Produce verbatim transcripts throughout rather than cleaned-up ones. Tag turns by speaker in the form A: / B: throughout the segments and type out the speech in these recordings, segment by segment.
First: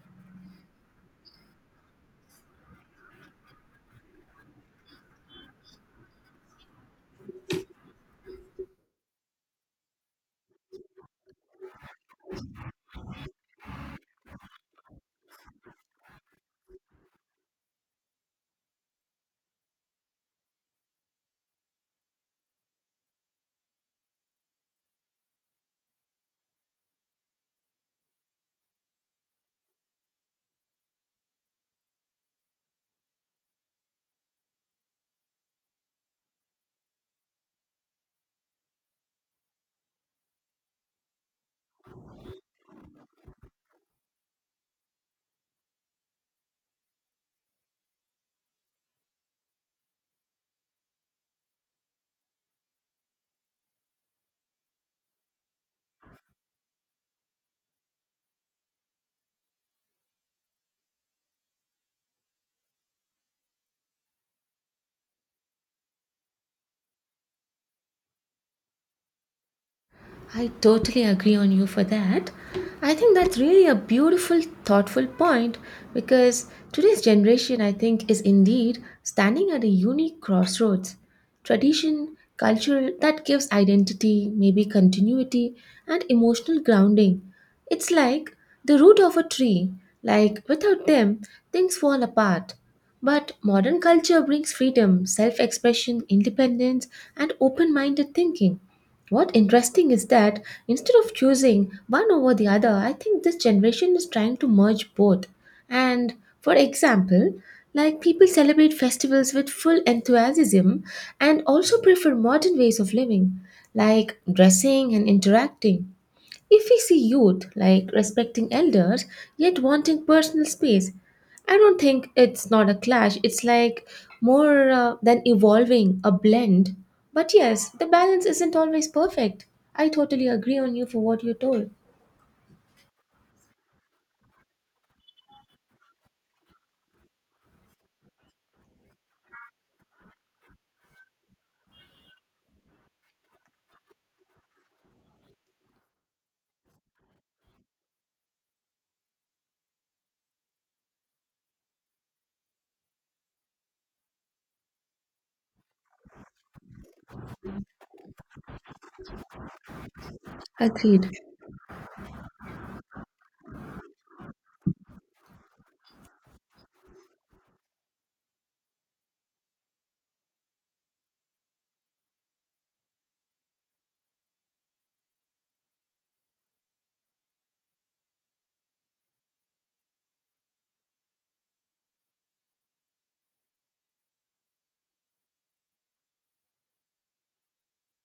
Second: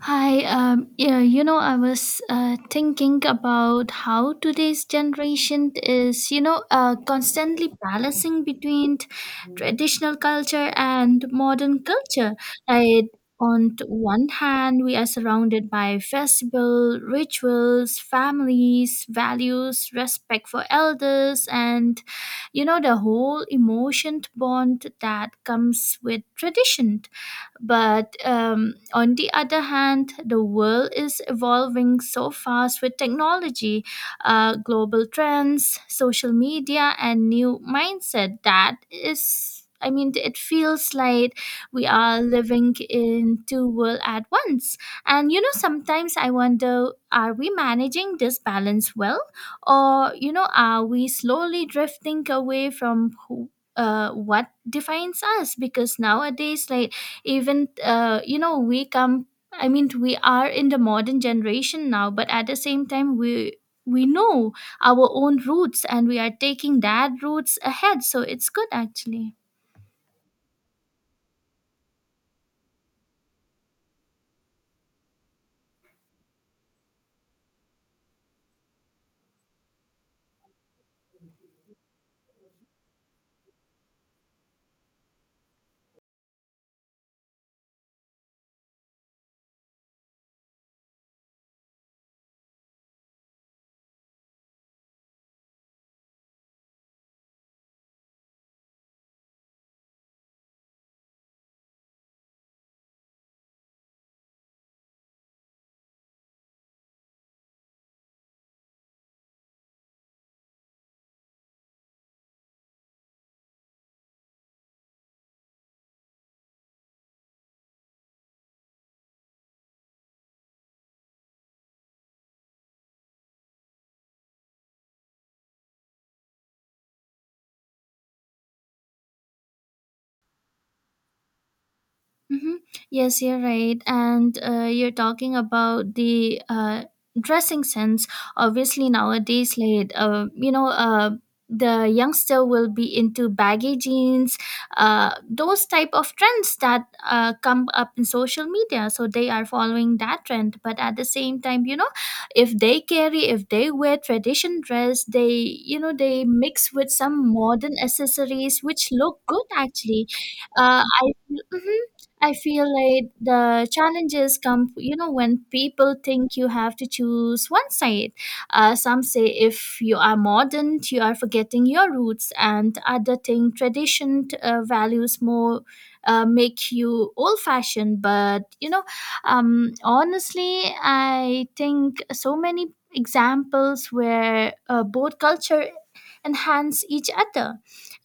A: Hi, um, yeah, you know, I was uh, thinking about how today's generation is, you know, uh, constantly balancing between t- traditional culture and modern culture. Like, on t- one hand, we are surrounded by festival, rituals, families, values, respect for elders, and, you know, the whole emotion bond that comes with tradition, but um, on the other hand, the world is evolving so fast with technology, uh, global trends, social media, and new mindset that is. I mean, it feels like we are living in two worlds at once. And you know, sometimes I wonder, are we managing this balance well? Or, you know, are we slowly drifting away from who, uh, what defines us? Because nowadays, like, even uh, you know we come, i mean we are in the modern generation now, but at the same time we we know our own roots and we are taking that roots ahead, so it's good actually.
B: I totally agree on you for that. I think that's really a beautiful, thoughtful point because today's generation, I think, is indeed standing at a unique crossroads. Tradition, cultural, that gives identity, maybe continuity, and emotional grounding. It's like the root of a tree, like without them, things fall apart. But modern culture brings freedom, self expression, independence, and open minded thinking. What interesting is that instead of choosing one over the other, I think this generation is trying to merge both. And for example, like people celebrate festivals with full enthusiasm and also prefer modern ways of living, like dressing and interacting. If we see youth like respecting elders yet wanting personal space, I don't think it's not a clash. It's like more uh, than evolving a blend. But yes, the balance isn't always perfect. I totally agree on you for what you told.
A: Mm-hmm. Yes, you're right. And uh, you're talking about the uh, dressing sense. Obviously, nowadays, like, uh, you know, uh, the youngster will be into baggy jeans, uh, those type of trends that uh, come up in social media. So they are following that trend. But at the same time, you know, if they carry, if they wear tradition dress, they, you know, they mix with some modern accessories which look good actually. Uh, I
B: Agreed.
A: Mhm. I feel like the challenges come, you know, when people think you have to choose one side. Uh, some say if you are modern, you are forgetting your roots, and other think tradition uh, values more uh, make you old fashioned. But, you know, um, honestly, I think so many examples where uh, both culture enhance each other,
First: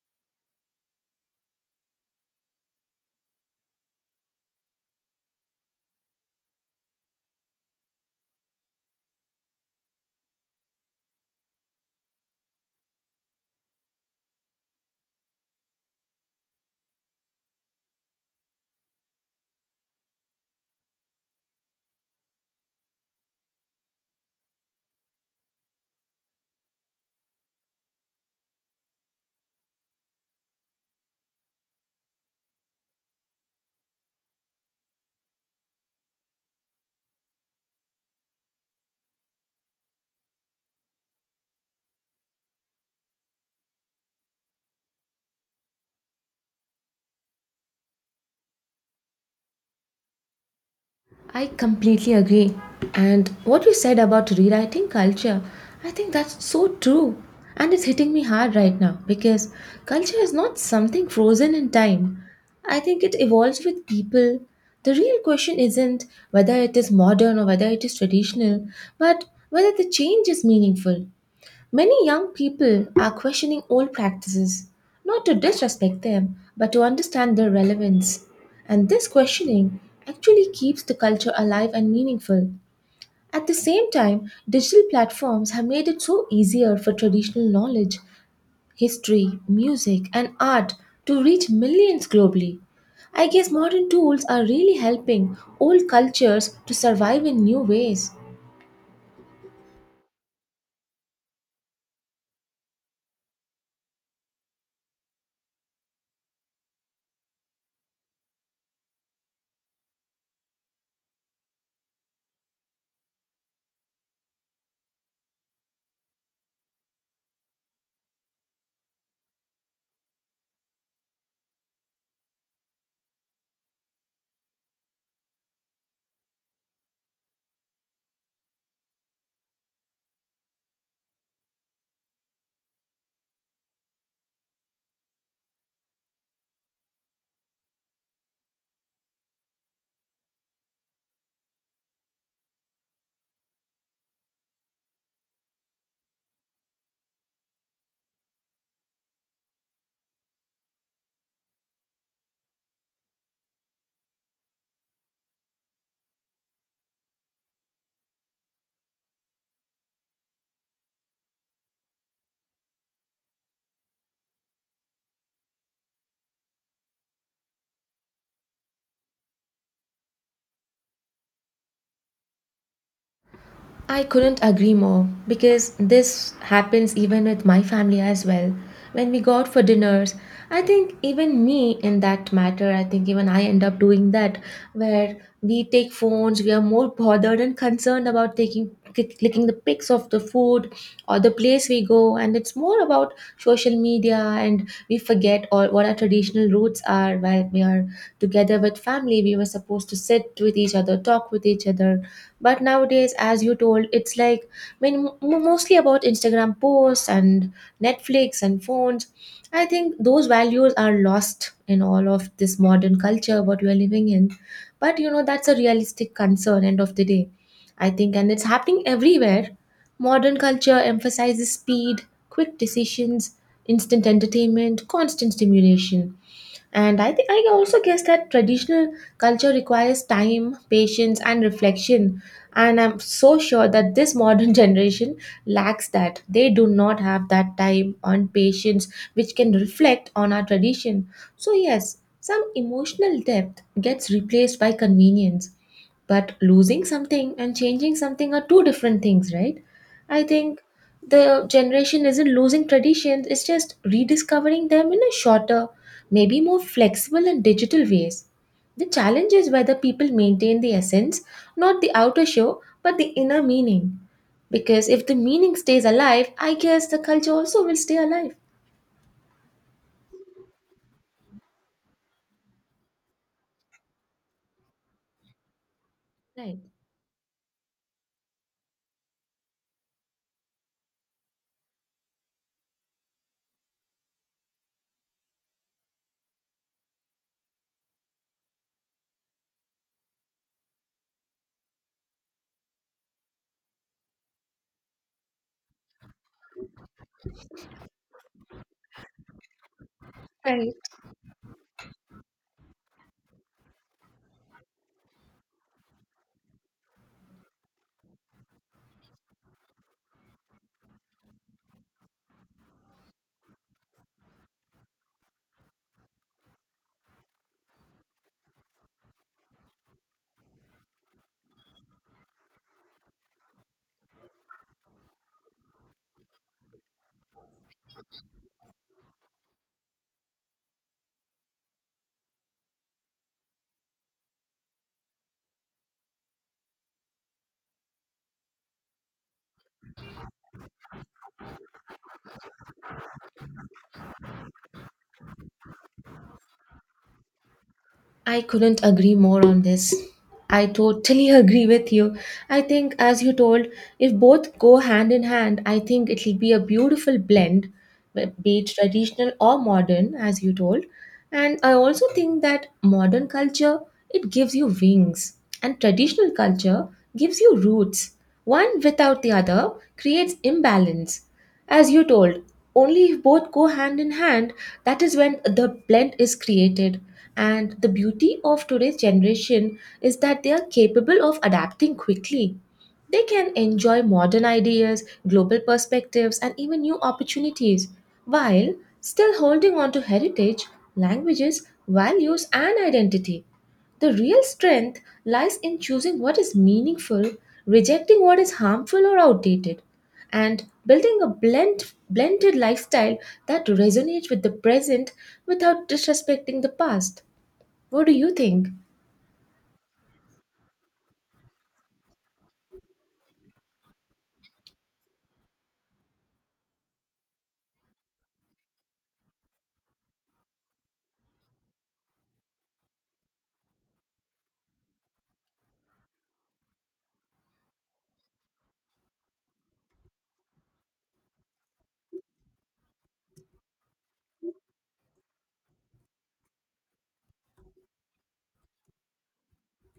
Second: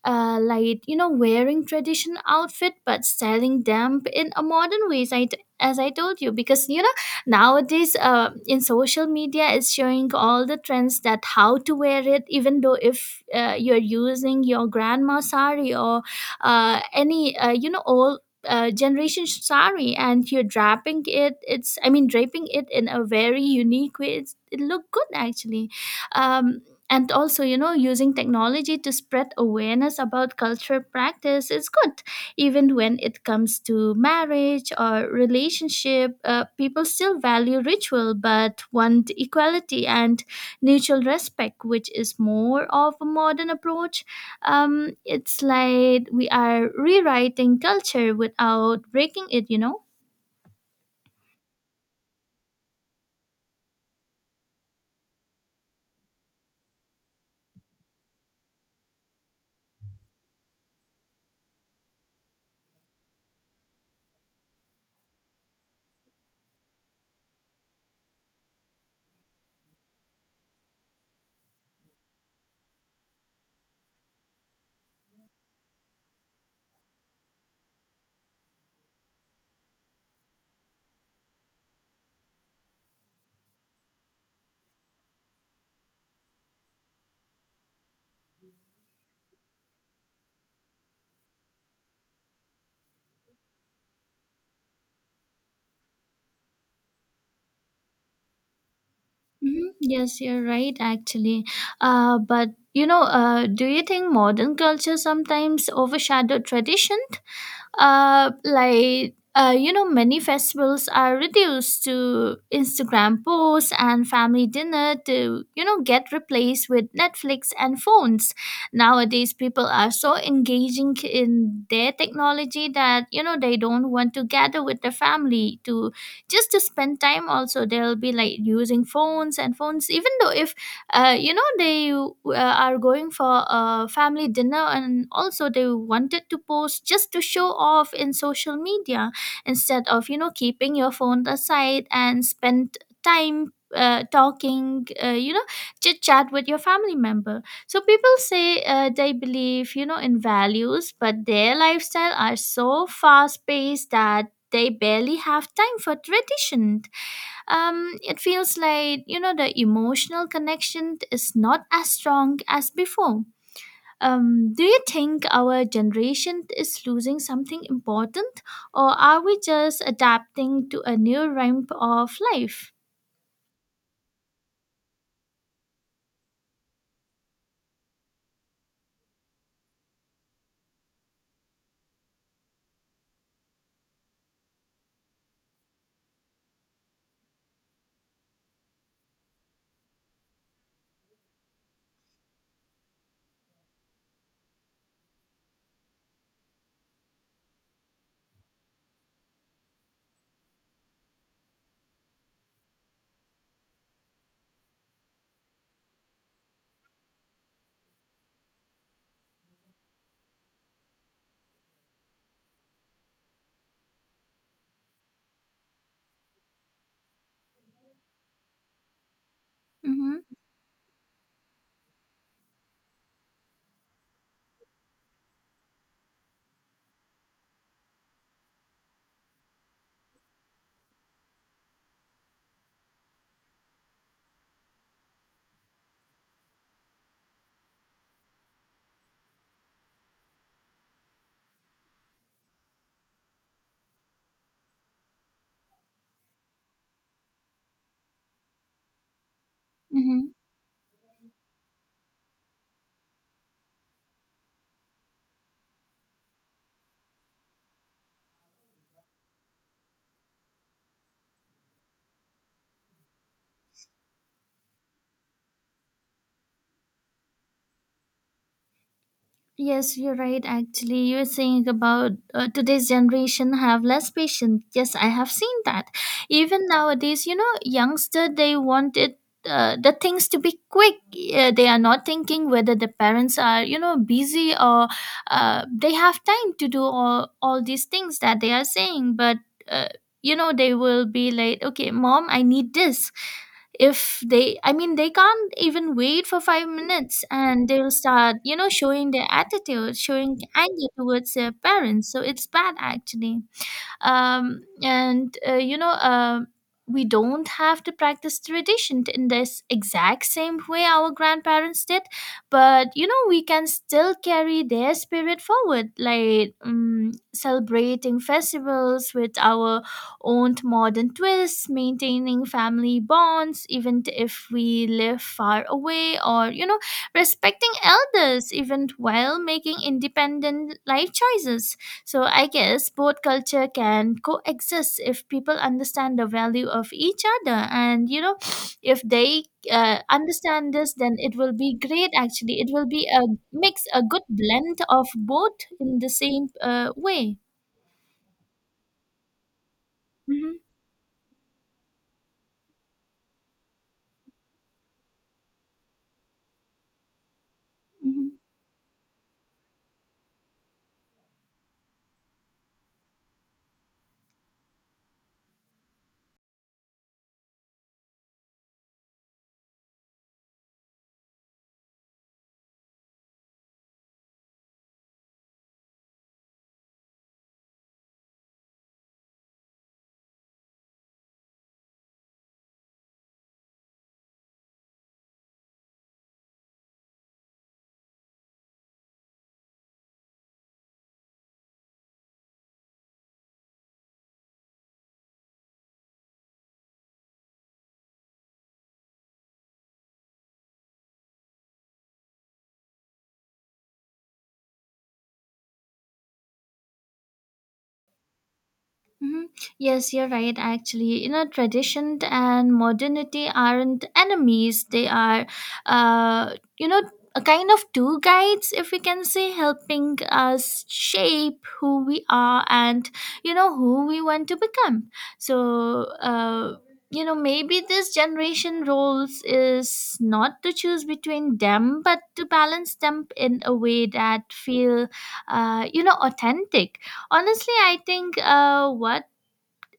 A: uh, like you know wearing tradition outfit but styling them in a modern ways. I, t- as I told you, because you know nowadays uh, in social media is showing all the trends that how to wear it, even though if uh, you're using your grandma sari or uh, any uh, you know old uh, generation sari and you're draping it, it's I mean draping it in a very unique way, it's, it look good actually. um and also, you know using technology to spread awareness about cultural practice is good, even when it comes to marriage or relationship. Uh, people still value ritual but want equality and mutual respect, which is more of a modern approach. Um, it's like we are rewriting culture without breaking it you know
B: I completely agree. And what you said about rewriting culture, I think that's so true. And it's hitting me hard right now because culture is not something frozen in time. I think it evolves with people. The real question isn't whether it is modern or whether it is traditional, but whether the change is meaningful. Many young people are questioning old practices, not to disrespect them, but to understand their relevance. And this questioning actually keeps the culture alive and meaningful. At the same time, digital platforms have made it so easier for traditional knowledge, history, music, and art to reach millions globally. I guess modern tools are really helping old cultures to survive in new ways.
A: Mhm. Yes, you're right, actually. Uh, but you know, uh, do you think modern culture sometimes overshadow tradition? Uh, like, uh, you know many festivals are reduced to Instagram posts and family dinner to you know get replaced with Netflix and phones. Nowadays, people are so engaging in their technology that you know they don't want to gather with the family to just to spend time. Also, they'll be like using phones and phones, even though if uh, you know they uh, are going for a family dinner, and also they wanted to post just to show off in social media, instead of you know keeping your phone aside and spend time uh, talking, uh, you know chit chat with your family member. So people say uh, they believe you know in values, but their lifestyle are so fast paced that they barely have time for tradition. Um, it feels like you know the emotional connection is not as strong as before. Um, do you think our generation is losing something important, or are we just adapting to a new ramp of life?
B: I couldn't agree more because this happens even with my family as well. When we go out for dinners, I think even me in that matter, I think even I end up doing that where we take phones, we are more bothered and concerned about taking click- clicking the pics of the food or the place we go and it's more about social media and we forget all what our traditional roots are. While we are together with family, we were supposed to sit with each other, talk with each other, but nowadays, as you told, it's like I mean m- mostly about Instagram posts and Netflix and phones. I think those values are lost in all of this modern culture what we are living in, but you know, that's a realistic concern end of the day, I think, and it's happening everywhere.
A: Mm-hmm.
B: Modern culture emphasizes speed, quick decisions, instant entertainment, constant stimulation. And I think I also guess that traditional culture requires time, patience, and reflection. And I'm so sure that this modern generation lacks that. They do not have that time and patience which can reflect on our tradition. So, yes, some emotional depth gets replaced by convenience. But losing something and changing something are two different things, right? I
A: Mm-hmm.
B: think the generation isn't losing traditions, it's just rediscovering them in a shorter, maybe more flexible and digital ways. The challenge is whether people maintain the essence, not the outer show, but the inner meaning. Because if the meaning stays alive, I guess the culture also will stay alive.
A: Yes, you're right. Actually, you are saying about uh, today's generation have less patience. Yes, I have seen that.
B: Right.
A: Even nowadays, you know, youngster they want it. Uh, the things to be quick, uh, they are not thinking whether the parents are you know busy or uh, they have time to do all, all these things that they are saying. But uh, you know they will be like, okay, mom, I need this. If they I mean, they can't even wait for five minutes, and they'll start you know showing their attitude, showing
B: Right.
A: anger towards their parents, so it's bad actually. Um, and uh, you know um we don't have to practice tradition in this exact same way our grandparents did, but you know we can still carry their spirit forward, like um, celebrating festivals with our own modern twists, maintaining family bonds even if we live far away, or you know respecting elders even while making independent life choices. So I guess both culture can coexist if people understand the value of each other, and you know, if they uh, understand this, then it will be great. Actually, it will be a mix, a good blend of both in the same uh, way.
B: I couldn't agree more on this.
A: Hmm.
B: I totally agree with you. I think, as you told, if both go hand in hand, I think it'll be a beautiful blend,
A: Hmm.
B: be it traditional or modern, as you told. And I also think that modern culture, it gives you wings, and traditional culture gives you roots. One without the other creates imbalance. As you told, only if both go hand in hand, that is when the blend is created, and the beauty of today's generation is that they are capable of adapting quickly. They can enjoy modern ideas, global perspectives, and even new opportunities while still holding on to heritage, languages, values, and identity. The real strength lies in choosing what is meaningful, rejecting what is harmful or outdated, and building a blend, blended lifestyle that resonates with the present without disrespecting the past. What do you think?
A: Hmm. Yes, you're right, actually. You know, tradition and modernity aren't enemies, they are, uh, you know, a kind of two guides, if we can say, helping us shape who we are and, you know, who we want to become. So, uh, you know, maybe this generation roles is not to choose between them, but to balance them in a way that feel, uh, you know, authentic. Honestly, I think uh, what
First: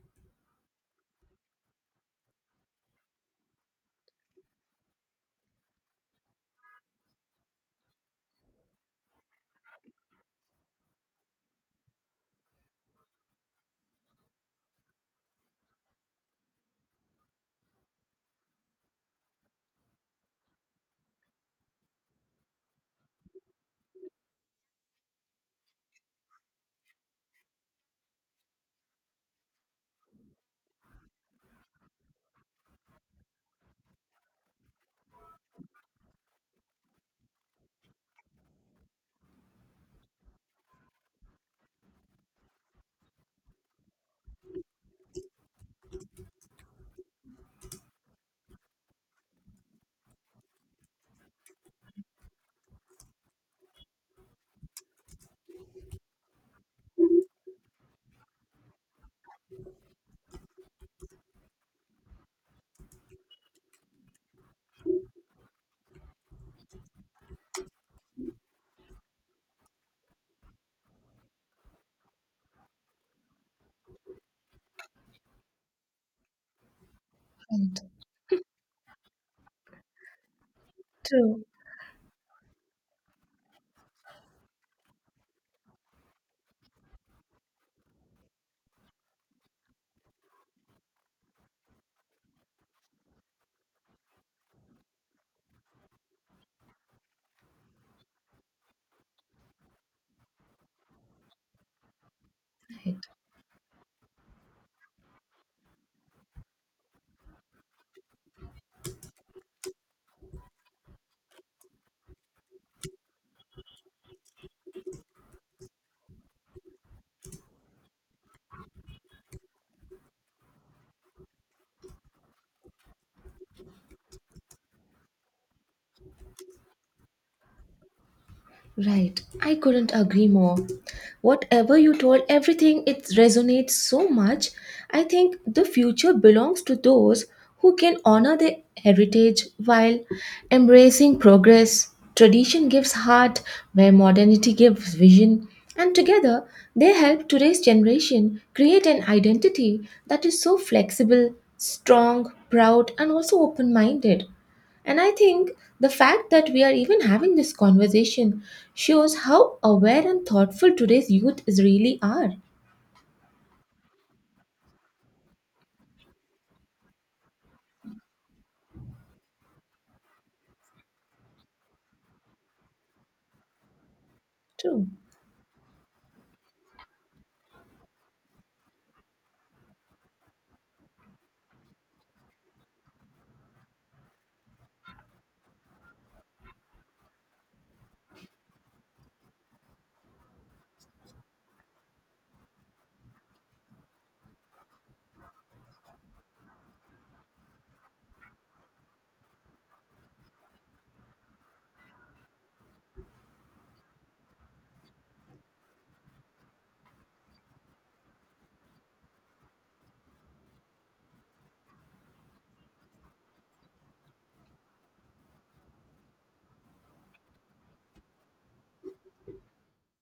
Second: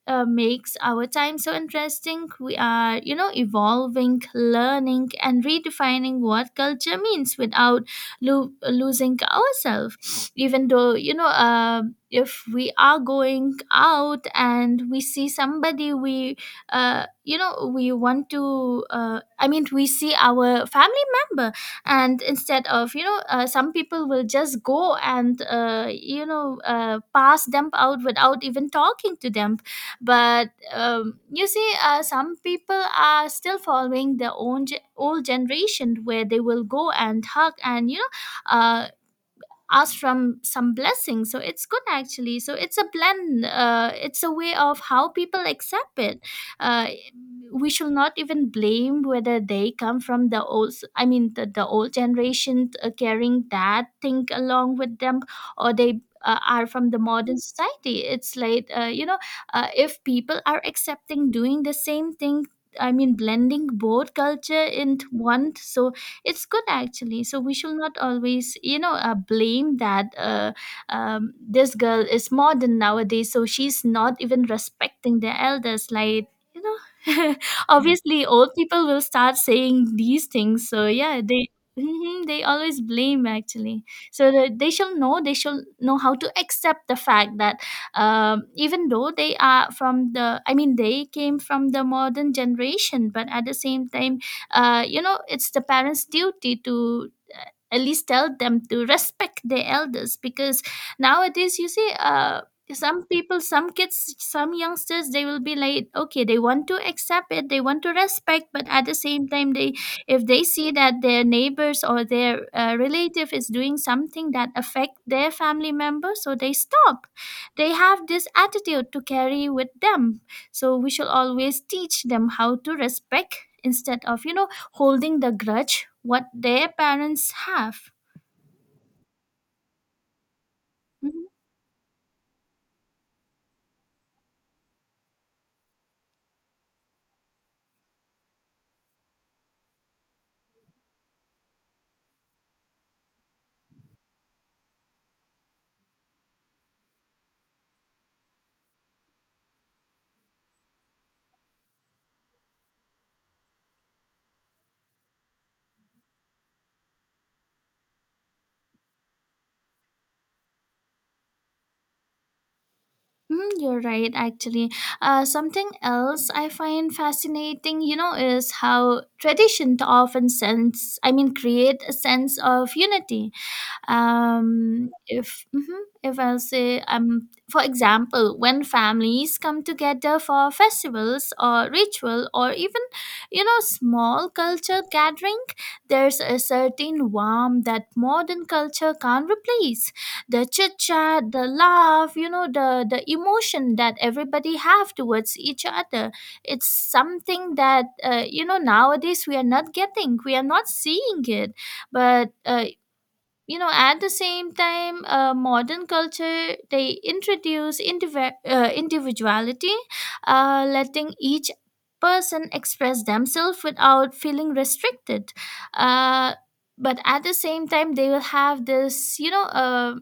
A: uh, makes our time so interesting. We are, you know, evolving, learning, and redefining what culture means without lo- losing ourselves. Even though, you know, uh, if we are going out and we see somebody, we, uh, you know, we want to, uh, I mean, we see our family member, and instead of, you know, uh, some people will just go and, uh, you know, uh, pass them out without even talking to them. But um, you see, uh, some people are still following their own ge- old generation, where they will go and hug and you know uh, ask from some blessings, so it's good actually. So it's a blend, uh, it's a way of how people accept it. uh, we should not even blame whether they come from the old I mean the, the old generation, uh, carrying that thing along with them, or they uh, are from the modern society. It's like, uh, you know uh, if people are accepting doing the same thing, I mean, blending both culture into one, so it's good actually. So we should not always you know uh, blame that, uh, um, this girl is modern nowadays so she's not even respecting the elders, like you know
B: Right.
A: obviously old people will start saying these things. So yeah,
B: True.
A: they. Mhm. They always blame actually. So the, they shall know, they shall know how to accept the fact that, um, even though they are from the I mean they came from the modern generation, but at the same time, uh, you know it's the parents duty to, uh, at least tell them to respect their elders, because nowadays you see, uh some
B: Right.
A: people, some kids, some youngsters, they will be like, okay, they want to accept it, they want to respect, but at the same time, they, if they see that their neighbors or their uh, relative is doing something that affect their family member, so they stop, they have this attitude to carry with them. So we shall always teach them how to respect, instead of you know holding the grudge what their parents have.
B: Right. I couldn't agree more.
A: Mhm.
B: Whatever you told, everything, it resonates so much. I think the future belongs to those who can honor their heritage while embracing progress. Tradition gives heart where modernity gives vision. And together, they help today's generation create an identity that is so flexible, strong, proud, and also open minded. And I think the fact that we are even having this conversation shows how aware and thoughtful today's youth is really are.
A: Mhm, you're right actually. Uh, something else I find fascinating, you know is how tradition often sense, I mean, create a sense of unity.
B: True,
A: Um if, mhm, if I'll say, um for example, when families come together for festivals or ritual or even you know small culture gathering, there's a certain warmth that modern culture can't replace. The chit chat, the laugh, you know the the emotion that everybody have towards each other. It's something that uh, you know nowadays we are not getting, we are not seeing it. But uh, you know at the same time, uh, modern culture they introduce indiv- uh, individuality, uh, letting each person express themselves without feeling restricted. uh, but at the same time, they will have this you know uh,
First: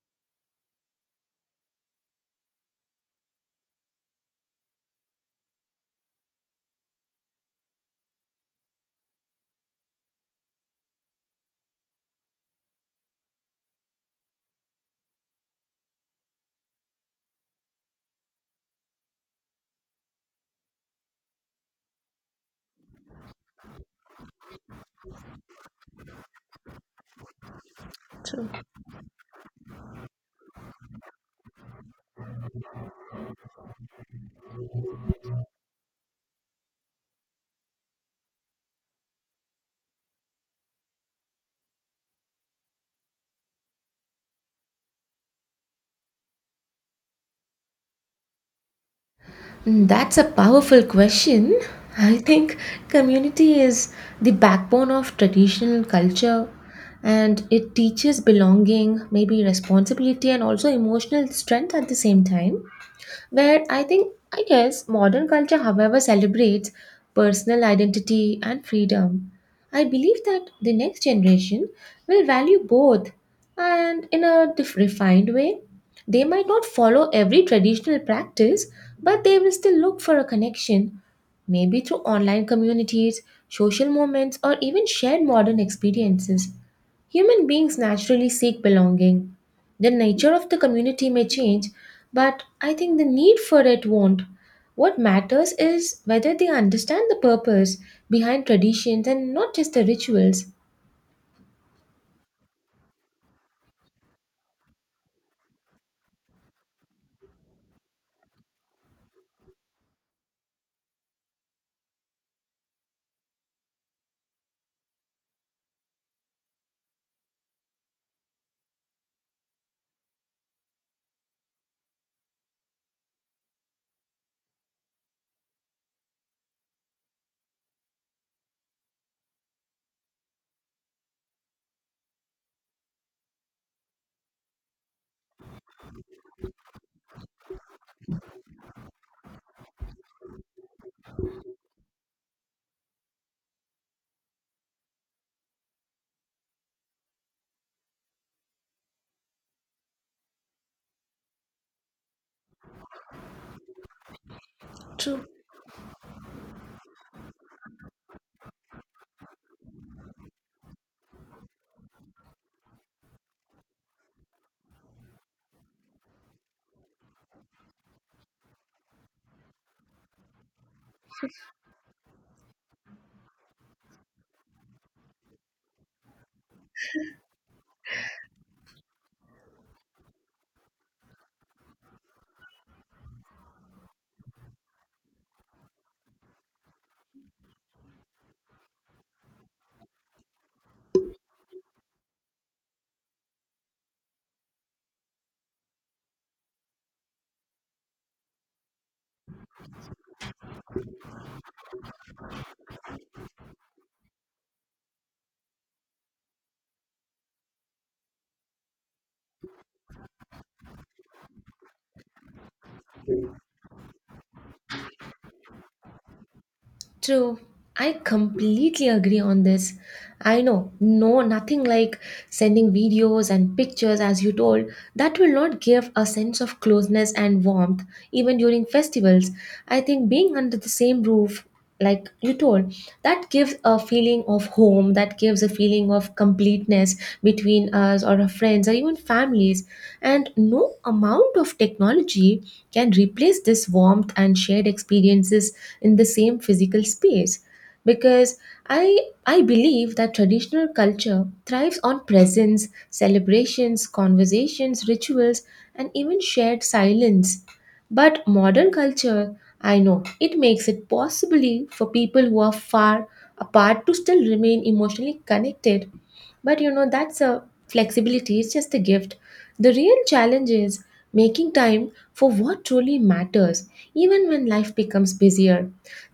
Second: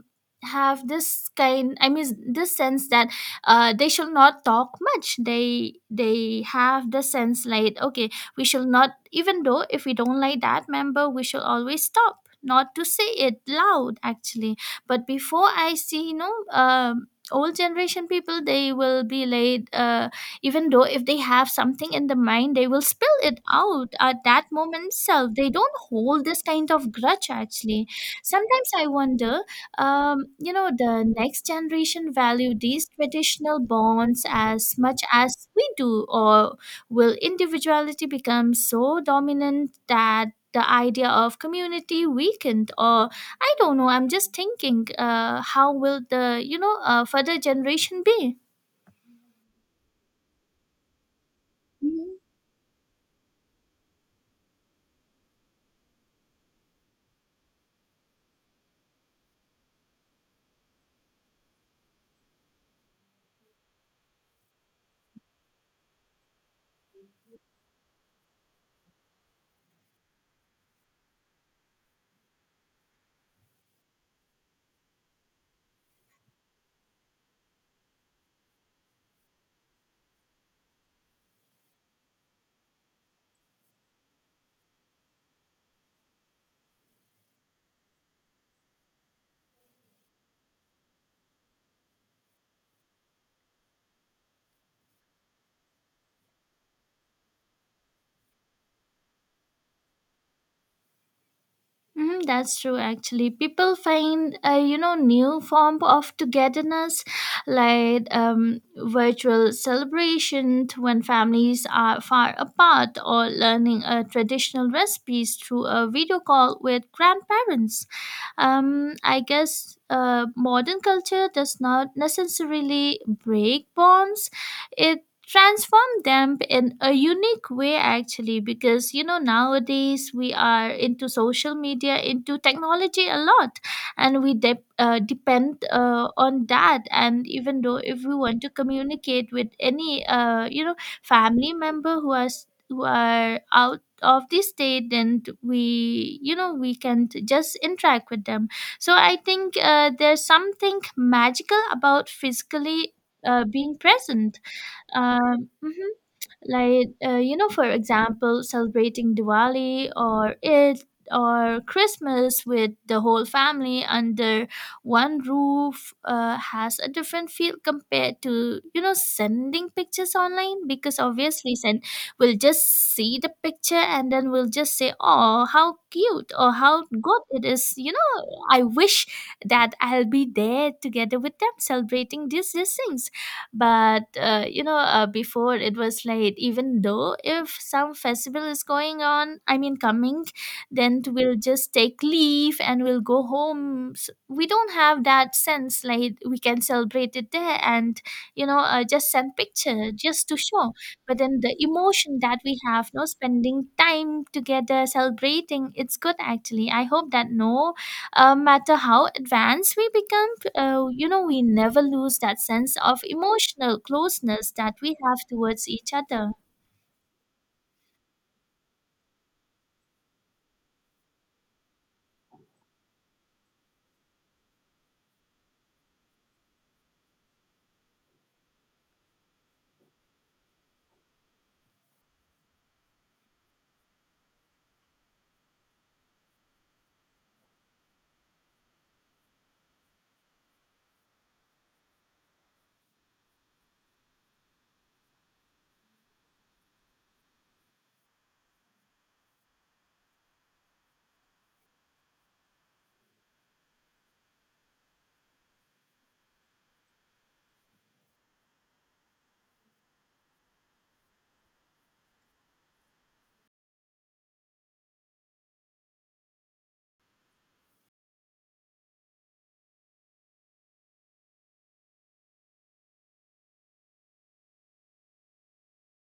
A: have this kind, I mean, this sense that uh, they should not talk much, they they have the sense like, okay, we should not, even though if we don't like that member we should always talk, not to say it loud actually. But before, I see, you know um old generation people, they will be late, uh, even though if they have something in the mind, they will spill it out at that moment itself, they don't hold this kind of grudge actually.
B: true.
A: Sometimes I wonder, um, you know the next generation value these traditional bonds as much as we do, or will individuality become so dominant that the idea of community weakened, or I don't know, I'm just thinking, uh, how will the you know uh, further generation be?
B: Mm, that's a powerful question. I think community is the backbone of traditional culture and it teaches belonging, maybe responsibility, and also emotional strength at the same time. Where I think, I guess, modern culture, however, celebrates personal identity and freedom. I believe that the next generation will value both, and in a dif- refined way. They might not follow every traditional practice, but they will still look for a connection, maybe through online communities, social moments, or even shared modern experiences. Human beings naturally seek belonging, the nature of the community may change, but I think the need for it won't. What matters is whether they understand the purpose behind traditions and not just the rituals.
A: Mm, that's true. Actually, people find uh, you know new form of togetherness, like um, virtual celebration when families are far apart, or learning uh, traditional recipes through a video call with grandparents. Um, I guess uh, modern culture does not necessarily break bonds; it transform them in a unique way actually because you know nowadays we are into social media into technology a lot and we de- uh, depend uh, on that, and even though if we want to communicate with any uh, you know family member who are s- who are out of the state, then we you know we can just interact with them. So I think uh, there's something magical about physically uh, being present
B: True.
A: um, mhm. Like, uh, you know, for example, celebrating Diwali or Eid or Christmas with the whole family under one roof uh, has a different feel compared to, you know, sending pictures online, because obviously, send we'll just see the picture and then we'll just say, oh, how cute or how good it is. You know, I wish that I'll be there together with them celebrating these, these things. But uh, you know uh, before it was like, even though if some festival is going on, I mean coming, then t- we'll just take leave and we'll go home. S we don't have that sense like we can celebrate it there, and you know uh, just send picture just to show. But then the emotion that we have, no, spending time together celebrating, it's good actually. I hope that, no uh, matter how advanced we become, uh, you know, we never lose that sense of emotional closeness that we have towards each other.
B: True. I completely agree on this. I know, no, nothing like sending videos and pictures, as you told. That will not give a sense of closeness and warmth, even during festivals. I think being under the same roof, like you told, that gives a feeling of home, that gives a feeling of completeness between us or our friends or even families. And no amount of technology can replace this warmth and shared experiences in the same physical space. Because I, I believe that traditional culture thrives on presence, celebrations, conversations, rituals, and even shared silence. But modern culture, I know, it makes it possibly for people who are far apart to still remain emotionally connected. But you know, that's a flexibility, it's just a gift. The real challenge is making time for what truly matters, even when life becomes busier.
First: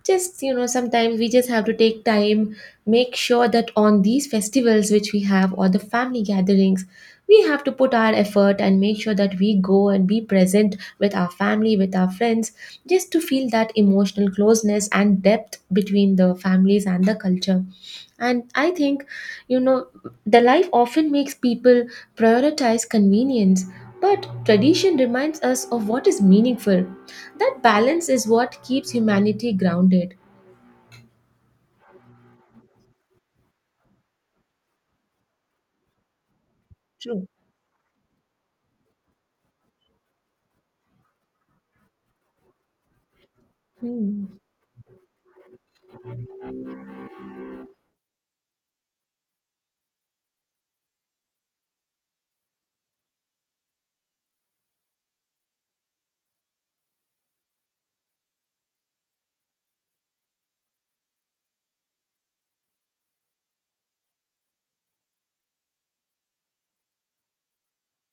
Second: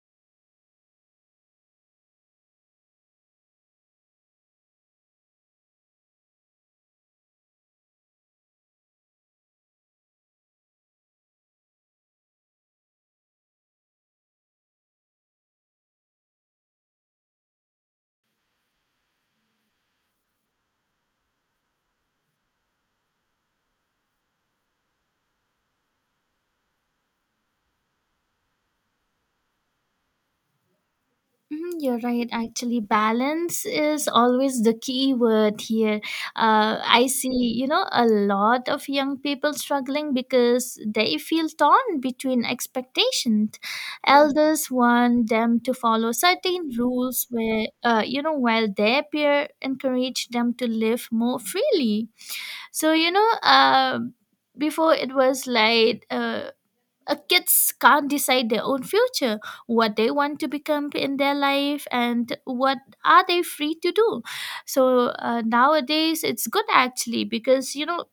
B: Just, you know, sometimes we just have to take time, make sure that on these festivals which we have or the family gatherings, we have to put our effort and make sure that we go and be present with our family, with our friends, just to feel that emotional closeness and depth between the families and the culture. And I think, you know, the life often makes people prioritize convenience, but tradition reminds us of what is meaningful. That balance is what keeps humanity grounded.
A: Mhm, you're right. Actually, balance is always the key word here. Uh, I see,
B: True.
A: you know, a lot of young people struggling because they feel torn between expectations.
B: Hmm.
A: Elders want them to follow certain rules, where uh, you know, while their peer encourage them to live more freely. So you know, uh, Before it was like. Uh, uh, kids can't decide their own future, what they want to become in their life, and what are they free to do. So uh, nowadays it's good actually, because you know,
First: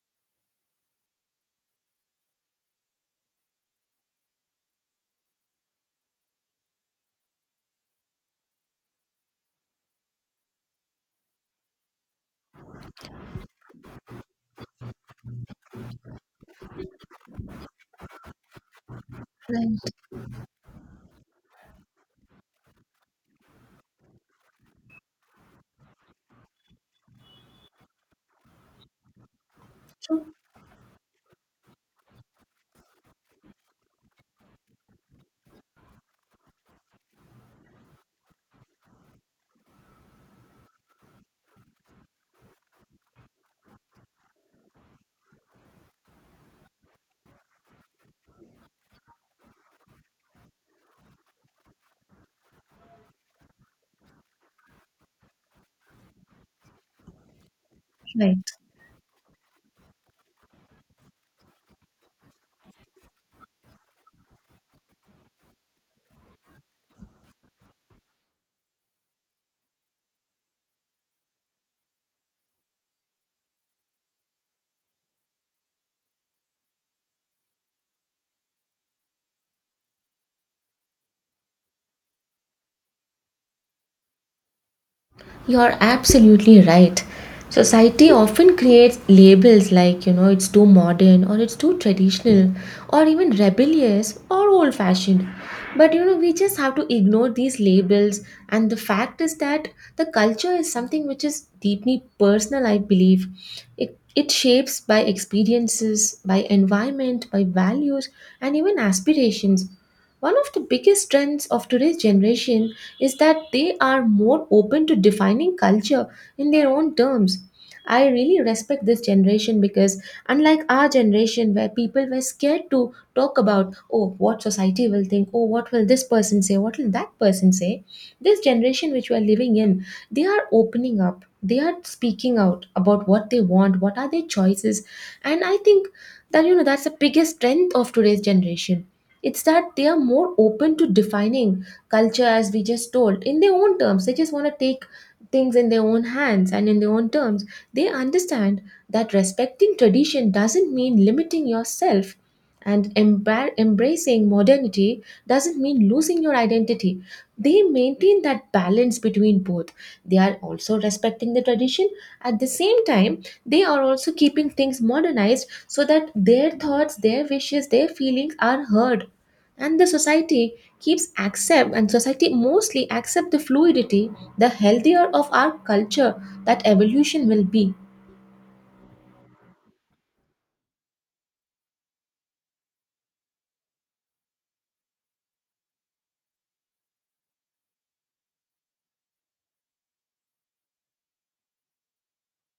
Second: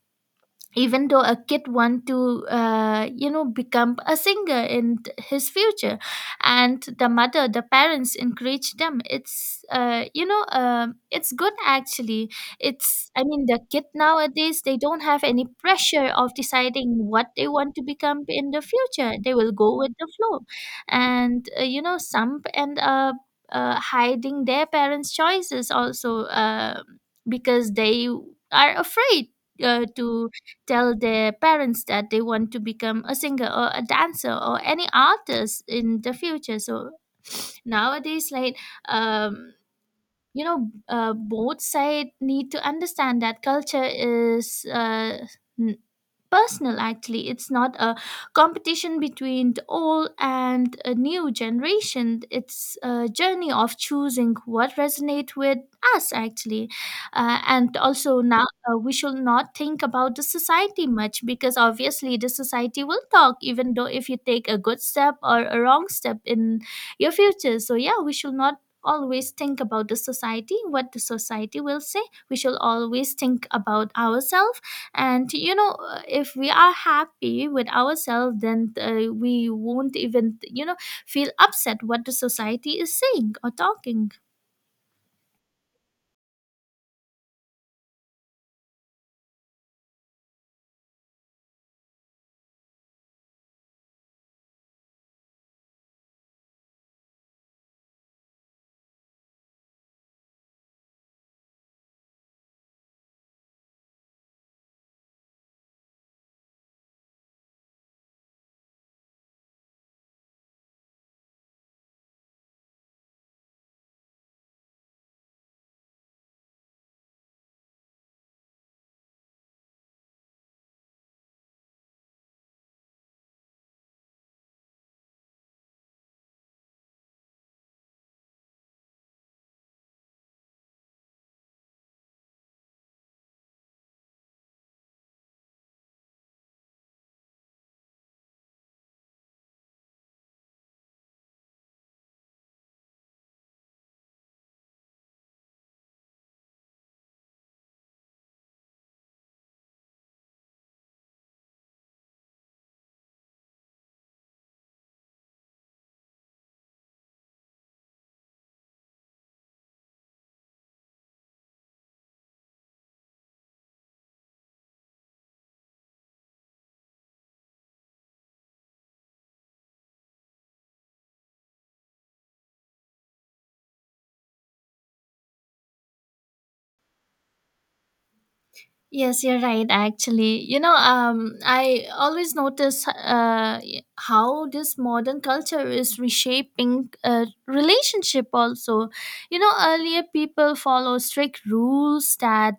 A: even though a kid want to uh, you know become a singer in th- his future, and the mother the parents encourage them, it's uh, you know uh, it's good actually. It's, I mean, the kid nowadays, they don't have any pressure of deciding what they want to become in the future. They will go with
B: Right.
A: the flow. And uh, you know some end up uh, hiding their parents choices also, uh, because they are afraid uh,
B: True.
A: to tell their parents that they want to become a singer or a dancer or any artist in the future. So nowadays like, um you know, uh, both side need to understand that culture is uh, n- personal actually. It's not a competition between the old and a new generation. It's a journey of choosing what resonate with us actually. Uh, and also now
B: Right.
A: uh, we should not think about the society much, because obviously the society will talk, even though if you take a good step or a wrong step in your future. So yeah, we should not always think about the society, what the society will say. We should always think about ourselves. And, you know, uh, if we are happy with ourselves, then uh, we won't even, you know, feel upset what the society is saying or talking.
B: You're absolutely right. Society often creates labels like, you know, it's too modern or it's too traditional or even rebellious or old fashioned. But, you know, we just have to ignore these labels. And the fact is that the culture is something which is deeply personal, I believe. It, it shapes by experiences, by environment, by values, and even aspirations. One of the biggest strengths of today's generation is that they are more open to defining culture in their own terms. I really respect this generation because, unlike our generation, where people were scared to talk about, oh, what society will think, oh, what will this person say, what will that person say, this generation which we are living in, they are opening up, they are speaking out about what they want, what are their choices. And I think that, you know, that's the biggest strength of today's generation. It's that they are more open to defining culture, as we just told, in their own terms. They just want to take things in their own hands and in their own terms. They understand that respecting tradition doesn't mean limiting yourself, and embar- embracing modernity doesn't mean losing your identity. They maintain that balance between both. They are also respecting the tradition, at the same time they are also keeping things modernized so that their thoughts, their wishes, their feelings are heard, and the society keeps accept, and society mostly accept the fluidity, the healthier of our culture, that evolution will be.
A: Yes, you're right. Actually, you know, um, I always notice uh, how this modern culture is reshaping uh, relationship. Also, you know, earlier people follow strict rules that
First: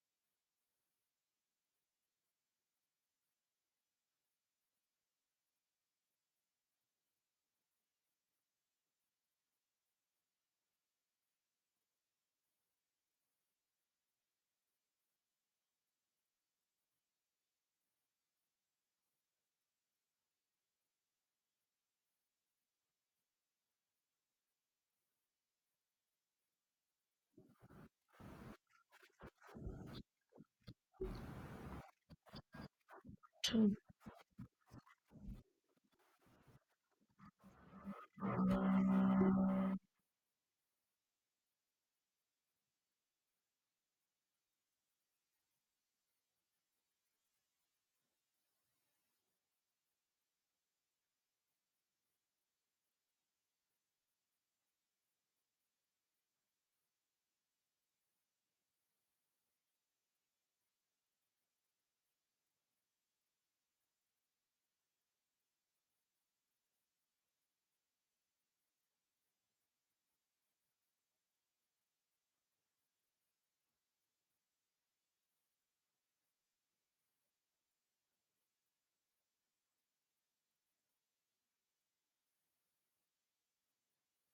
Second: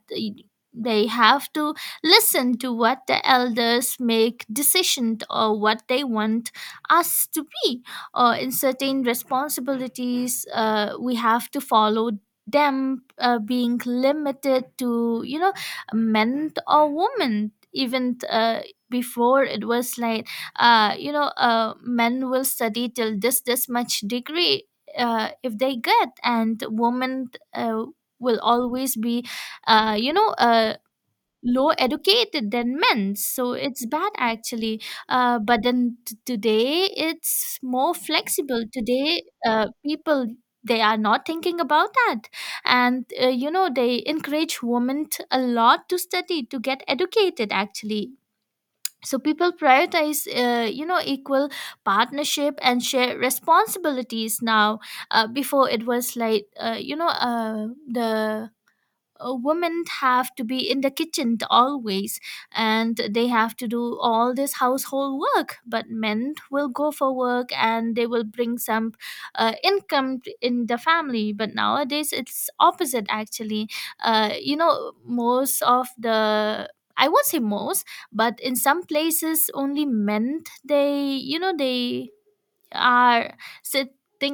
A: they have to listen to what the elders make decision, or what they want us to be, or in certain responsibilities, uh, we have to follow them uh, being limited to, you know, meant or women. Even uh, before it was like, uh, you know uh, men will study till this this much degree uh, if they get, and women uh, will always be uh, you know uh, low educated than men, so
B: True.
A: it's bad actually. Uh, but then t- today it's more flexible. Today uh, people, they are not thinking about that. And uh, you know they encourage women t- a lot to study, to get educated actually. So people prioritize uh, you know equal partnership and share responsibilities now. Uh, before it was like, uh, you know uh, the uh, women have to be in the kitchen always, and they have to do all this household work, but men will go for work and they will bring some uh, income in the family. But nowadays it's opposite actually. uh, you know most of the, I won't say most, but in some places only men, they you know they are sitting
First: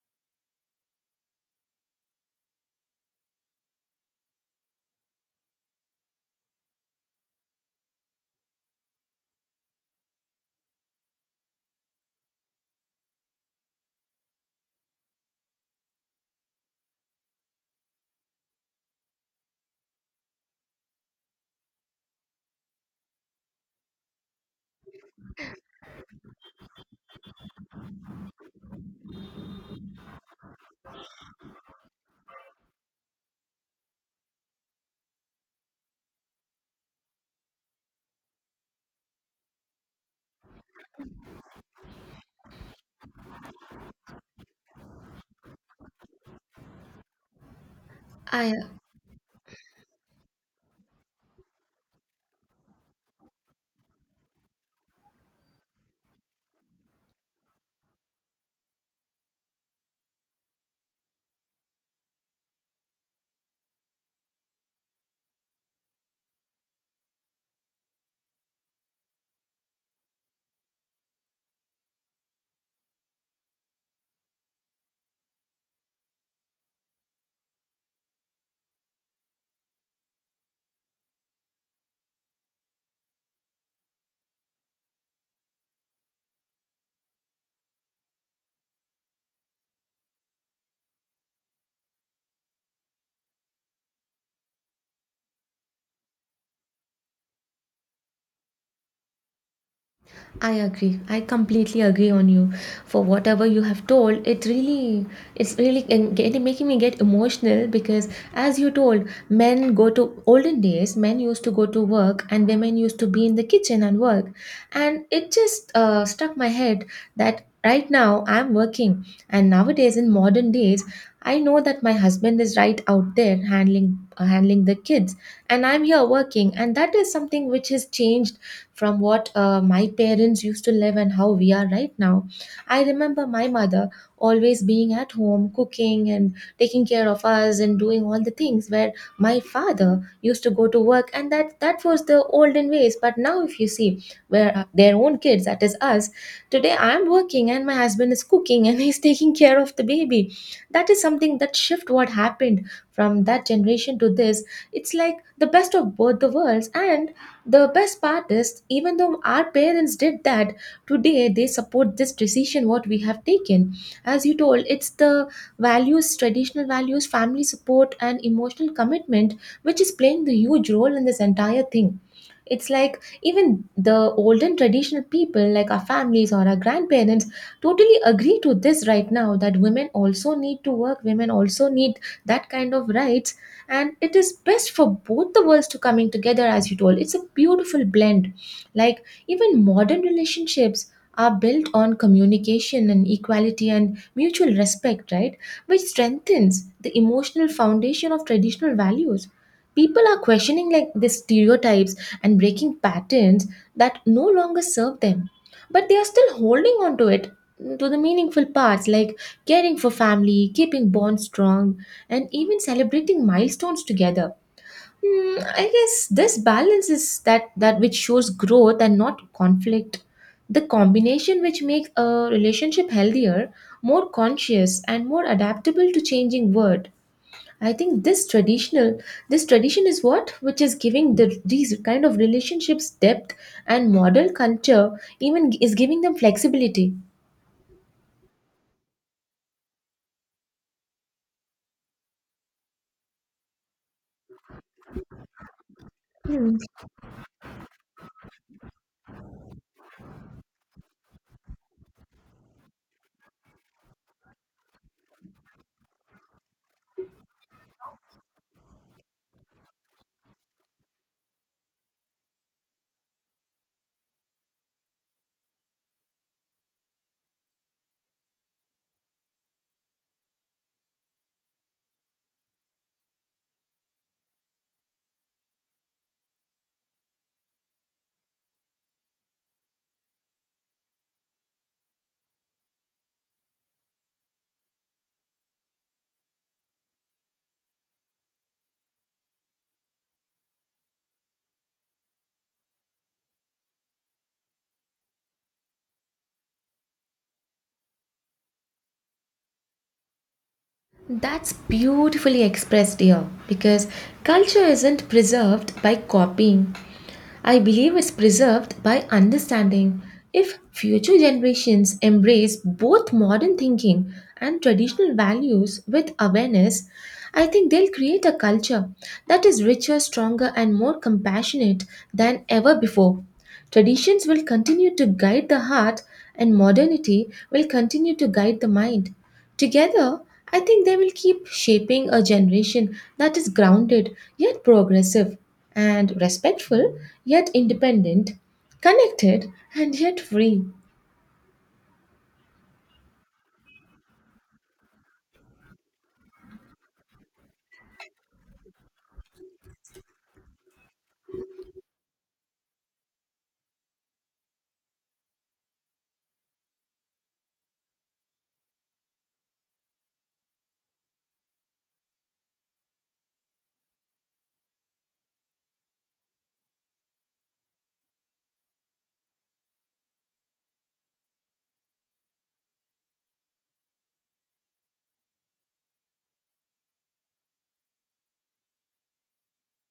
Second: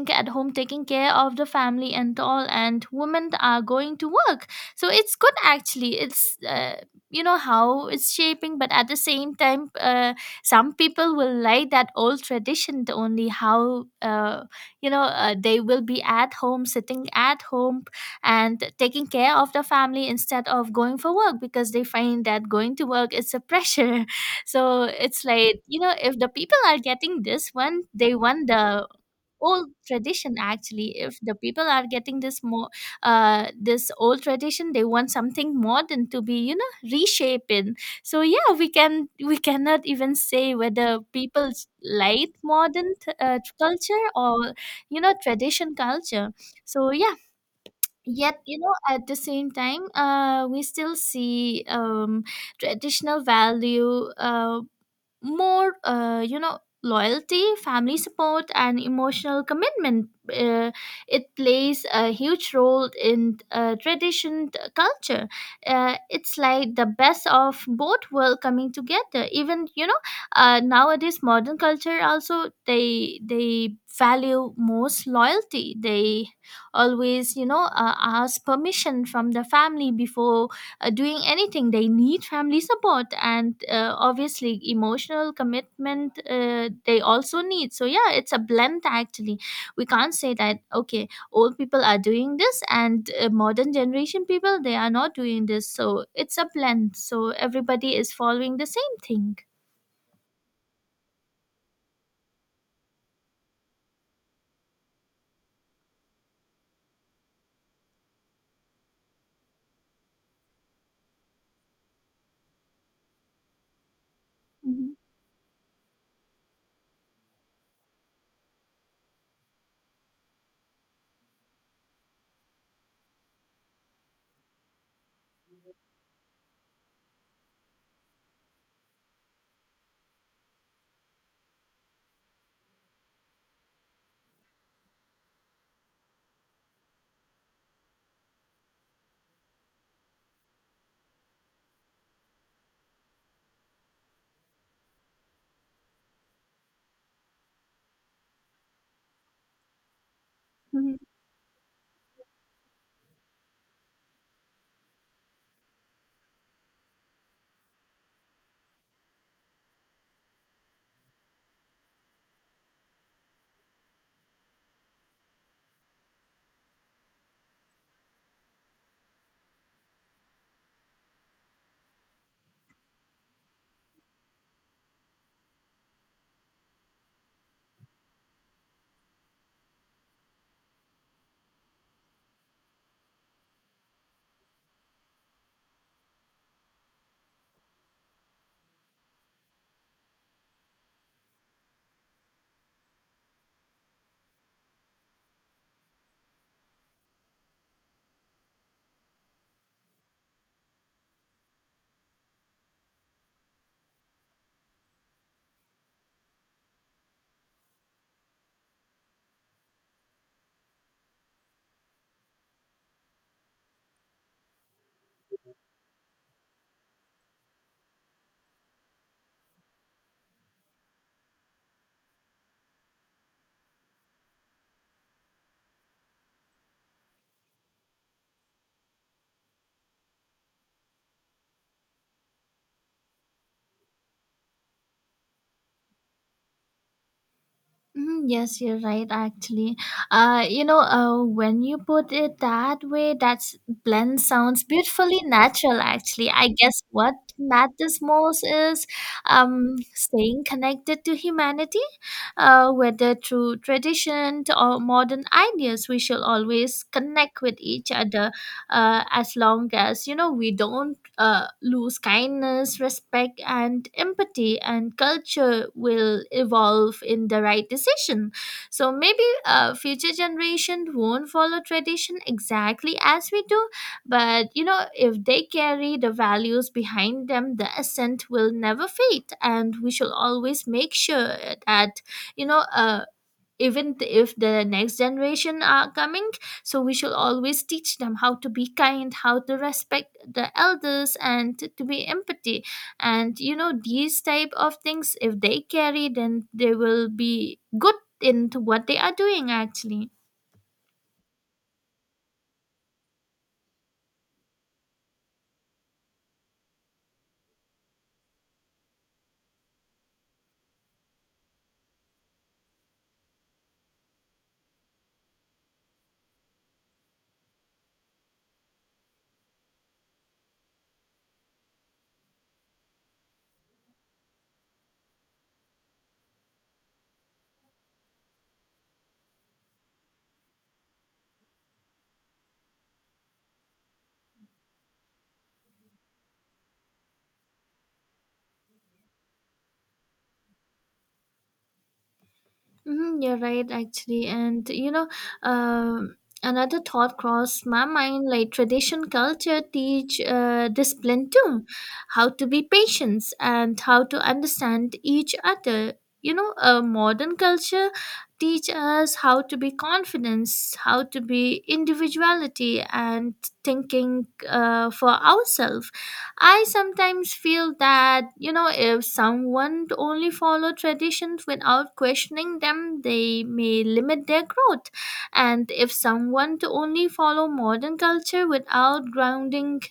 A: at home taking care of the family and all, and women are going to work. So it's good actually. It's, uh, you know how it's shaping. But at the same time uh, some people will like that old tradition, the only how, uh, you know uh, they will be at home, sitting at home, and taking care of the family instead of going for work, because they find that going to work is a pressure. So it's like, you know, if the people are getting this one, they want the old tradition actually. If the people are getting this more uh this old tradition, they want something modern to be, you know, reshaping. So yeah, we can we cannot even say whether people like modern uh, culture or, you know, tradition culture. So yeah, yet
B: I
A: you know at the same time, uh, we still see, um traditional value, uh more uh, you know loyalty, family support, and emotional commitment. uh, it plays a huge role in uh, tradition uh, culture. Uh, it's like the best of both world coming together. Even, you know, uh, nowadays modern culture also, they they value most loyalty. They always, you know uh, ask permission from the family before uh, doing anything. They need family support, and uh, obviously emotional commitment uh, they also need. So yeah, it's a blend actually. We can't say that okay, old people are doing this and uh, modern generation people they are not doing this. So it's a blend, so everybody is following the same thing.
B: I agree. I completely agree on you. For whatever you have told, it really, it's really en- getting making me get emotional because, as you told, men go to olden days. Men used to go to work, and women used to be in the kitchen and work.
A: Mhm.
B: And it just uh, struck my head that right now I'm working, and nowadays in modern days, I know that my husband is right out there handling uh, handling the kids, and I'm here working, and that is something which has changed from what uh, my parents used to live and how we are right now. I remember my mother always being at home, cooking and taking care of us and doing all the things where my father used to go to work, and that that was the olden ways. But now if you see where uh, their own kids, that is us today, I'm working and my husband is cooking and he's taking care of the baby. That
A: Mhm.
B: is something that shift what happened from that generation to this. It's like the best of both the worlds, and the best part is, even though our parents did that, today they support this decision what we have taken. As you told, it's the values, traditional values, family support, and emotional commitment which is playing the huge role in this entire thing. It's like even the olden traditional people, like our families or our grandparents, totally agree to this right now, that women also need to work, women also need that kind of rights, and it is best for both the worlds to coming together. As you told, it's a beautiful blend. Like, even modern relationships are built on communication and equality and mutual respect, right, which strengthens the emotional foundation of traditional values. People are questioning like the stereotypes and breaking patterns that no longer serve them, but they are still holding on to it, to the meaningful parts like caring for family, keeping bonds strong, and even celebrating milestones together. Hmm, I guess this balance is that that which shows growth and not conflict. The combination which makes a relationship healthier, more conscious, and more adaptable to changing world. I think this traditional, this tradition is what which is giving the, these kind of relationships depth, and model culture even is giving them flexibility.
A: Hmm. Yes, you're right. Actually, uh, you know, uh, when you put it that way, that's blend sounds beautifully natural. Actually, I
B: Hmm.
A: guess what matters most is, um, staying connected to humanity, uh, whether through tradition or modern ideas. We shall always connect with each other, uh, as long as you know we don't uh, lose kindness, respect, and empathy, and culture will evolve in the right decision. So maybe uh, future generation won't follow tradition exactly as we do, but you know, if they carry the values behind them, the ascent will never fade, and we shall always make sure that you know. Uh, even th- if the next generation are coming, so we should always teach them how to be kind, how to respect the elders, and t- to be empathy. And you know, these type of things, if they carry, then they will be good into what they are doing actually.
B: That's beautifully expressed here, because culture isn't preserved by copying. I believe it's preserved by understanding. If future generations embrace both modern thinking and traditional values with awareness, I think they'll create a culture that is richer, stronger, and more compassionate than ever before. Traditions will continue to guide the heart, and modernity will continue to guide the mind. Together, I think they will keep shaping a generation that is grounded yet progressive, and respectful yet independent, connected and yet free.
A: Mm-hmm, you're right, actually. And you know, um another thought crossed my mind, like tradition culture teach uh, discipline too, how to be patient and how to understand each other. You know, uh, modern culture teach us how to be confidence, how to be individuality, and thinking uh, for ourselves. I sometimes feel that, you know, if someone only follow traditions without questioning them, they may limit their growth. And if someone to only follow modern culture without grounding,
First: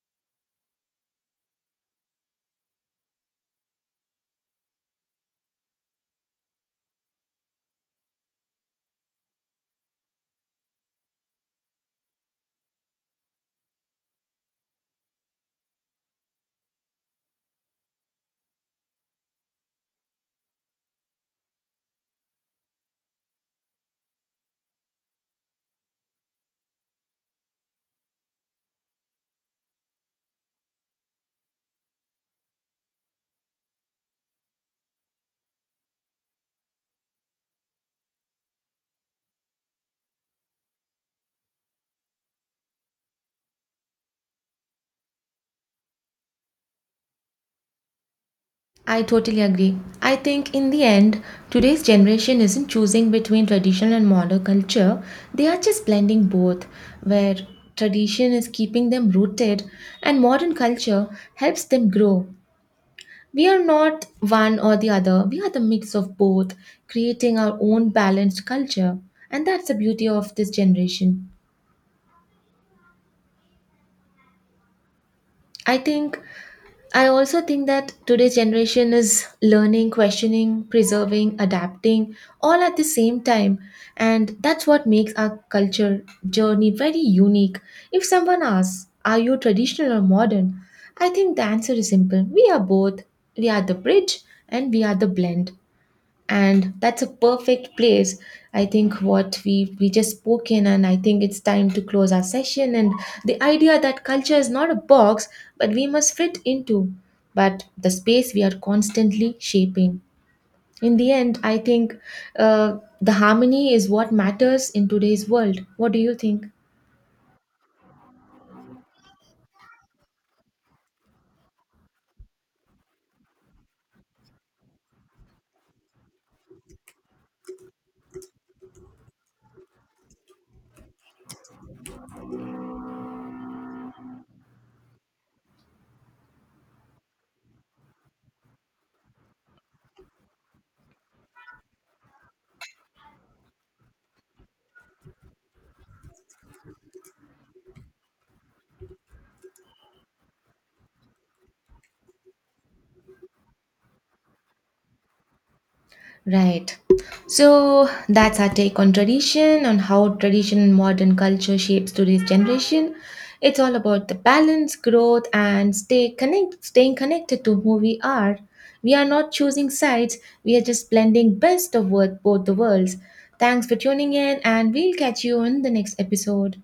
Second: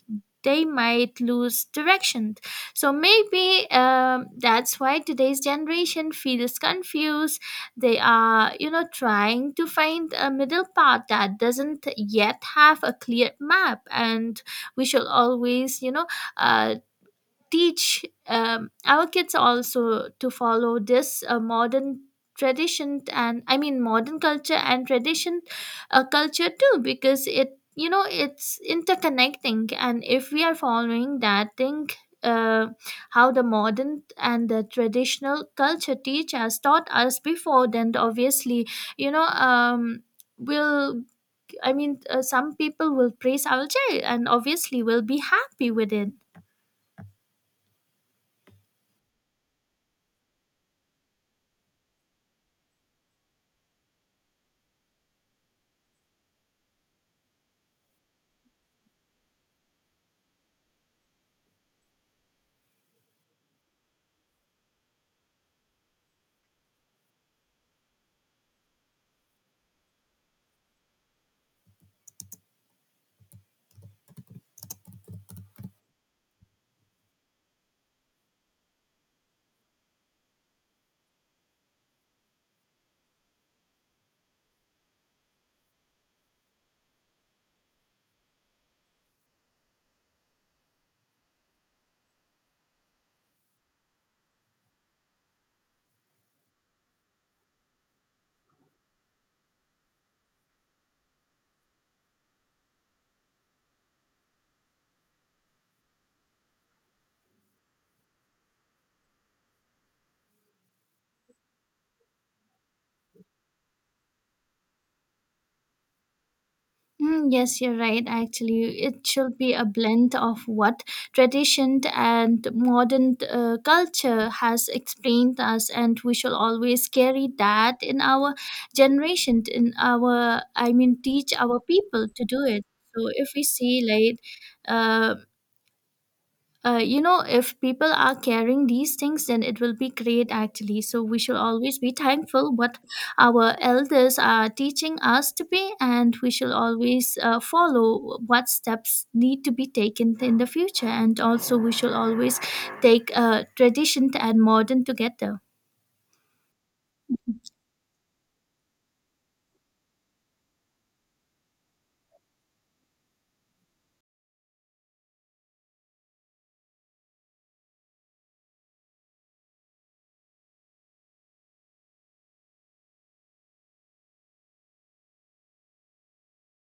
A: they might lose direction. So maybe um, that's why today's generation feels confused. They are, you know, trying to find a middle path that doesn't yet have a clear map. And we should always, you know, uh, teach um, our kids also to follow this uh, modern tradition, and I mean modern culture and tradition uh, culture too, because it, you know, it's interconnecting. And if we are following that thing, uh, how the modern and the traditional culture teach us, taught us before, then obviously, you know um will I mean uh, some people will praise our child and obviously will be happy with it.
B: I totally agree. I think in the end, today's generation isn't choosing between traditional and modern culture, they are just blending both, where tradition is keeping them rooted and modern culture helps them grow. We are not one or the other. We are the mix of both, creating our own balanced culture. And that's the beauty of this generation. I think, I also think that today's generation is learning, questioning, preserving, adapting, all at the same time. And that's what makes our culture journey very unique. If someone asks, are you traditional or modern? I think the answer is simple. We are both. We are the bridge and we are the blend. And that's a perfect place, I think, what we we just spoke in, and I think it's time to close our session. And the idea that culture is not a box but we must fit into, but the space we are constantly shaping. In the end, I think uh, the harmony is what matters in today's world. What do you think?
A: Mm, yes, you're right. Actually, it should be a blend of what tradition and modern uh, culture has explained us, and we shall always carry that in our generation, in our, I mean, teach our people to do it. So if we see like, uh, uh, you know if people are carrying these things, then it will be great actually. So we should always be thankful what our elders are teaching us to be, and we should always uh, follow what steps need to be taken in the future. And also we should always take uh, tradition and modern together.
B: Right. So that's our take on tradition, on how tradition and modern culture shapes today's generation. It's all about the balance, growth, and stay connect, staying connected to who we are. We are not choosing sides, we are just blending best of both both the worlds. Thanks for tuning in, and we'll catch you in the next episode.